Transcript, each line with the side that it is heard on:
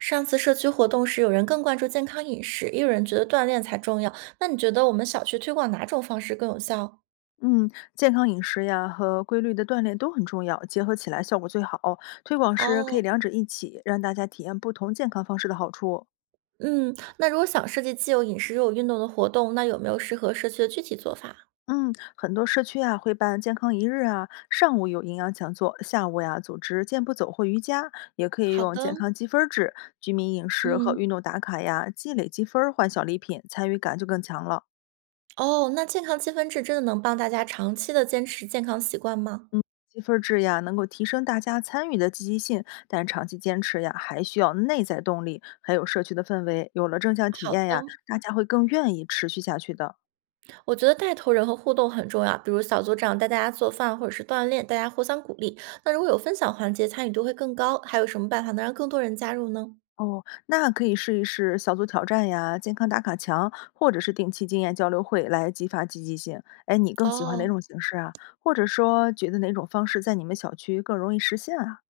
right: 上次社区活动时，有人更关注健康饮食，也有人觉得锻炼才重要。那你觉得我们小区推广哪种方式更有效？
left: 嗯，健康饮食呀和规律的锻炼都很重要，结合起来效果最好。推广时可以
right: 哦，
left: 两者一起，让大家体验不同健康方式的好处。
right: 嗯，那如果想设计既有饮食又有运动的活动，那有没有适合社区的具体做法？
left: 嗯，很多社区啊会办健康一日啊，上午有营养讲座，下午呀组织健步走或瑜伽，也可以
right: 好
left: 用健
right: 的，
left: 康积分儿制、居民饮食和
right: 嗯，
left: 运动打卡呀，积累积分儿换小礼品，参与感就更强了。
right: 哦，那健康积分制真的能帮大家长期的坚持健康习惯吗？
left: 嗯，积分制呀，能够提升大家参与的积极性，但长期坚持呀，还需要内在动力，还有社区的氛围。有了正向体
right: 好
left: 验呀，
right: 的，
left: 大家会更愿意持续下去的。
right: 我觉得带头人和互动很重要，比如小组长带大家做饭或者是锻炼，大家互相鼓励。那如果有分享环节，参与度会更高。还有什么办法能让更多人加入呢？
left: 哦，那可以试一试小组挑战呀、健康打卡墙，或者是定期经验交流会来激发积极性。哎，你更喜欢哪
right: 哦，
left: 种形式啊？或者说，觉得哪种方式在你们小区更容易实现啊？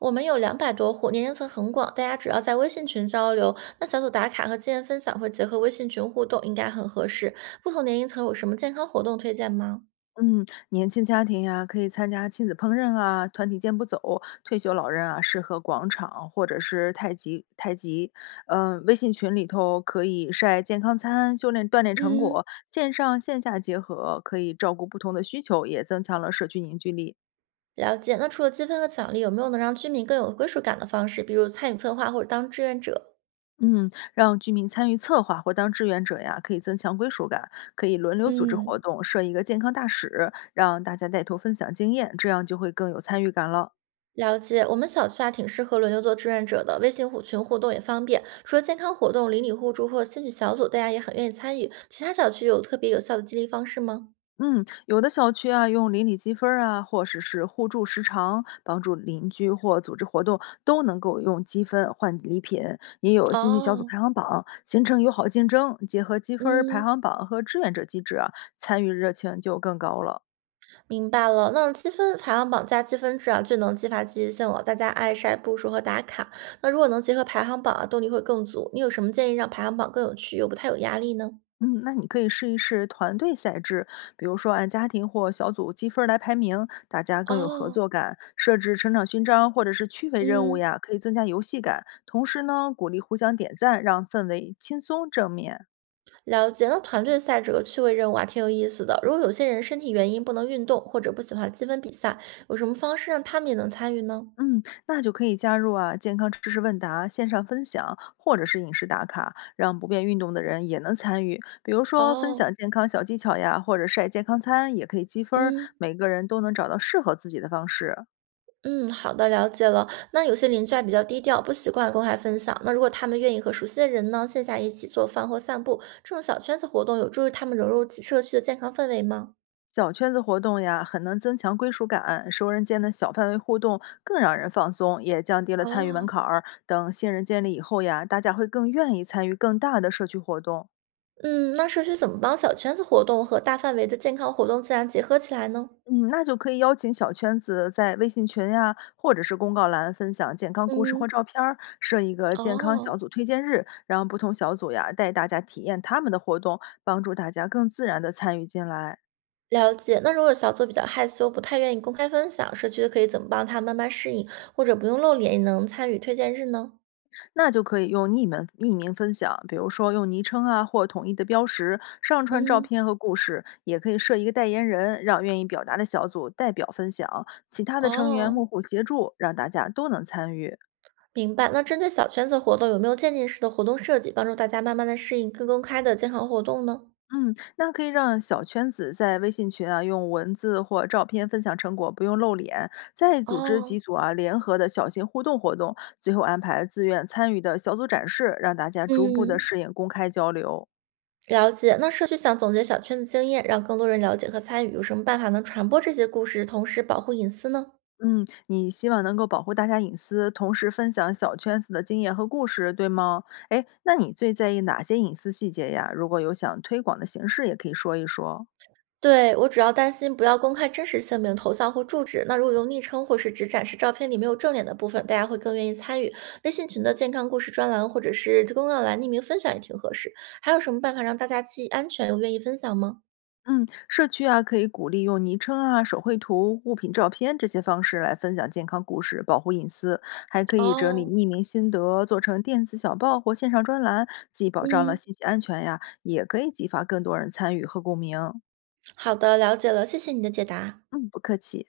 right: 我们有200多户，年龄层很广，大家主要在微信群交流。那小组打卡和经验分享会结合微信群互动，应该很合适。不同年龄层有什么健康活动推荐吗？
left: 嗯，年轻家庭呀，可以参加亲子烹饪啊、团体健步走；退休老人啊，适合广场或者是太极。太极，嗯、微信群里头可以晒健康餐、修炼锻炼成
right: 嗯，
left: 果，线上线下结合，可以照顾不同的需求，也增强了社区凝聚力。
right: 了解。那除了积分和奖励，有没有能让居民更有归属感的方式，比如参与策划或者当志愿者？
left: 嗯，让居民参与策划或当志愿者呀，可以增强归属感，可以轮流组织活
right: 嗯，
left: 动，设一个健康大使，让大家带头分享经验，这样就会更有参与感了。
right: 了解，我们小区啊挺适合轮流做志愿者的，微信互群互动也方便。除了健康活动、邻里互助或兴趣小组，大家也很愿意参与。其他小区有特别有效的激励方式吗？
left: 嗯，有的小区啊，用邻里积分儿啊，或者是互助时长，帮助邻居或组织活动，都能够用积分换礼品。也有兴趣小组
right: 哦，
left: 排行榜，形成友好竞争，结合积分儿排
right: 嗯，
left: 行榜和志愿者机制啊参与热情就更高了。
right: 明白了，那积分排行榜加积分制啊，最能激发积极性了。大家爱晒步数和打卡，那如果能结合排行榜啊，动力会更足。你有什么建议让排行榜更有趣又不太有压力呢？
left: 嗯，那你可以试一试团队赛制，比如说按家庭或小组积分儿来排名，大家更有合
right: 哦，
left: 作感。设置成长勋章或者是趣味任务
right: 嗯，
left: 呀，可以增加游戏感。同时呢，鼓励互相点赞，让氛围轻松正面。
right: 了解。那团队赛这个趣味任务啊，挺有意思的。如果有些人身体原因不能运动，或者不喜欢积分比赛，有什么方式让他们也能参与呢？
left: 嗯，那就可以加入啊健康知识问答、线上分享或者是饮食打卡，让不便运动的人也能参与。比如说分
right: 哦，
left: 享健康小技巧呀，或者晒健康餐，也可以积分儿，
right: 嗯。
left: 每个人都能找到适合自己的方式。
right: 嗯，好的，了解了。那有些邻居啊比较低调，不习惯公开分享。那如果他们愿意和熟悉的人呢，线下一起做饭或散步，这种小圈子活动有助于他们融入其社区的健康氛围吗？
left: 小圈子活动呀，很能增强归属感，熟人间的小范围互动更让人放松，也降低了参与门
right: 哦，
left: 槛儿。等信任建立以后呀，大家会更愿意参与更大的社区活动。
right: 嗯，那社区怎么帮小圈子活动和大范围的健康活动自然结合起来呢？
left: 嗯，那就可以邀请小圈子在微信群呀，或者是公告栏分享健康故事
right: 嗯，
left: 或照片儿，设一个健康小
right: 哦，
left: 组推荐日，让不同小组呀带大家体验他们的活动，帮助大家更自然的参与进来。
right: 了解。那如果小组比较害羞，不太愿意公开分享，社区可以怎么帮他慢慢适应，或者不用露脸也能参与推荐日呢？
left: 那就可以用匿名分享，比如说用昵称啊或统一的标识上传照
right: 嗯，
left: 片和故事，也可以设一个代言人，让愿意表达的小组代表分享，其他的成员
right: 哦，
left: 幕后协助，让大家都能参与。
right: 明白。那针对小圈子活动，有没有渐进式的活动设计，帮助大家慢慢的适应更公开的健康活动呢？
left: 嗯，那可以让小圈子在微信群啊用文字或照片分享成果，不用露脸，再组织
right: 哦，
left: 几组啊联合的小型互动活动，最后安排自愿参与的小组展示，让大家逐步的
right: 嗯，
left: 适应公开交流。
right: 了解。那社区想总结小圈子经验，让更多人了解和参与，有什么办法能传播这些故事，同时保护隐私呢？
left: 嗯，你希望能够保护大家隐私，同时分享小圈子的经验和故事，对吗？哎，那你最在意哪些隐私细节呀？如果有想推广的形式，也可以说一说。
right: 对，我主要担心不要公开真实姓名、头像或住址。那如果用昵称或是只展示照片里没有正脸的部分，大家会更愿意参与。微信群的健康故事专栏或者是公告栏匿名分享也挺合适。还有什么办法让大家既安全又愿意分享吗？
left: 嗯，社区啊，可以鼓励用昵称啊、手绘图、物品照片这些方式来分享健康故事，保护隐私，还可以整理
right: 哦。
left: 匿名心得，做成电子小报或线上专栏，既保障了
right: 嗯，
left: 信息安全呀，也可以激发更多人参与和共鸣。
right: 好的，了解了，谢谢你的解答。
left: 嗯，不客气。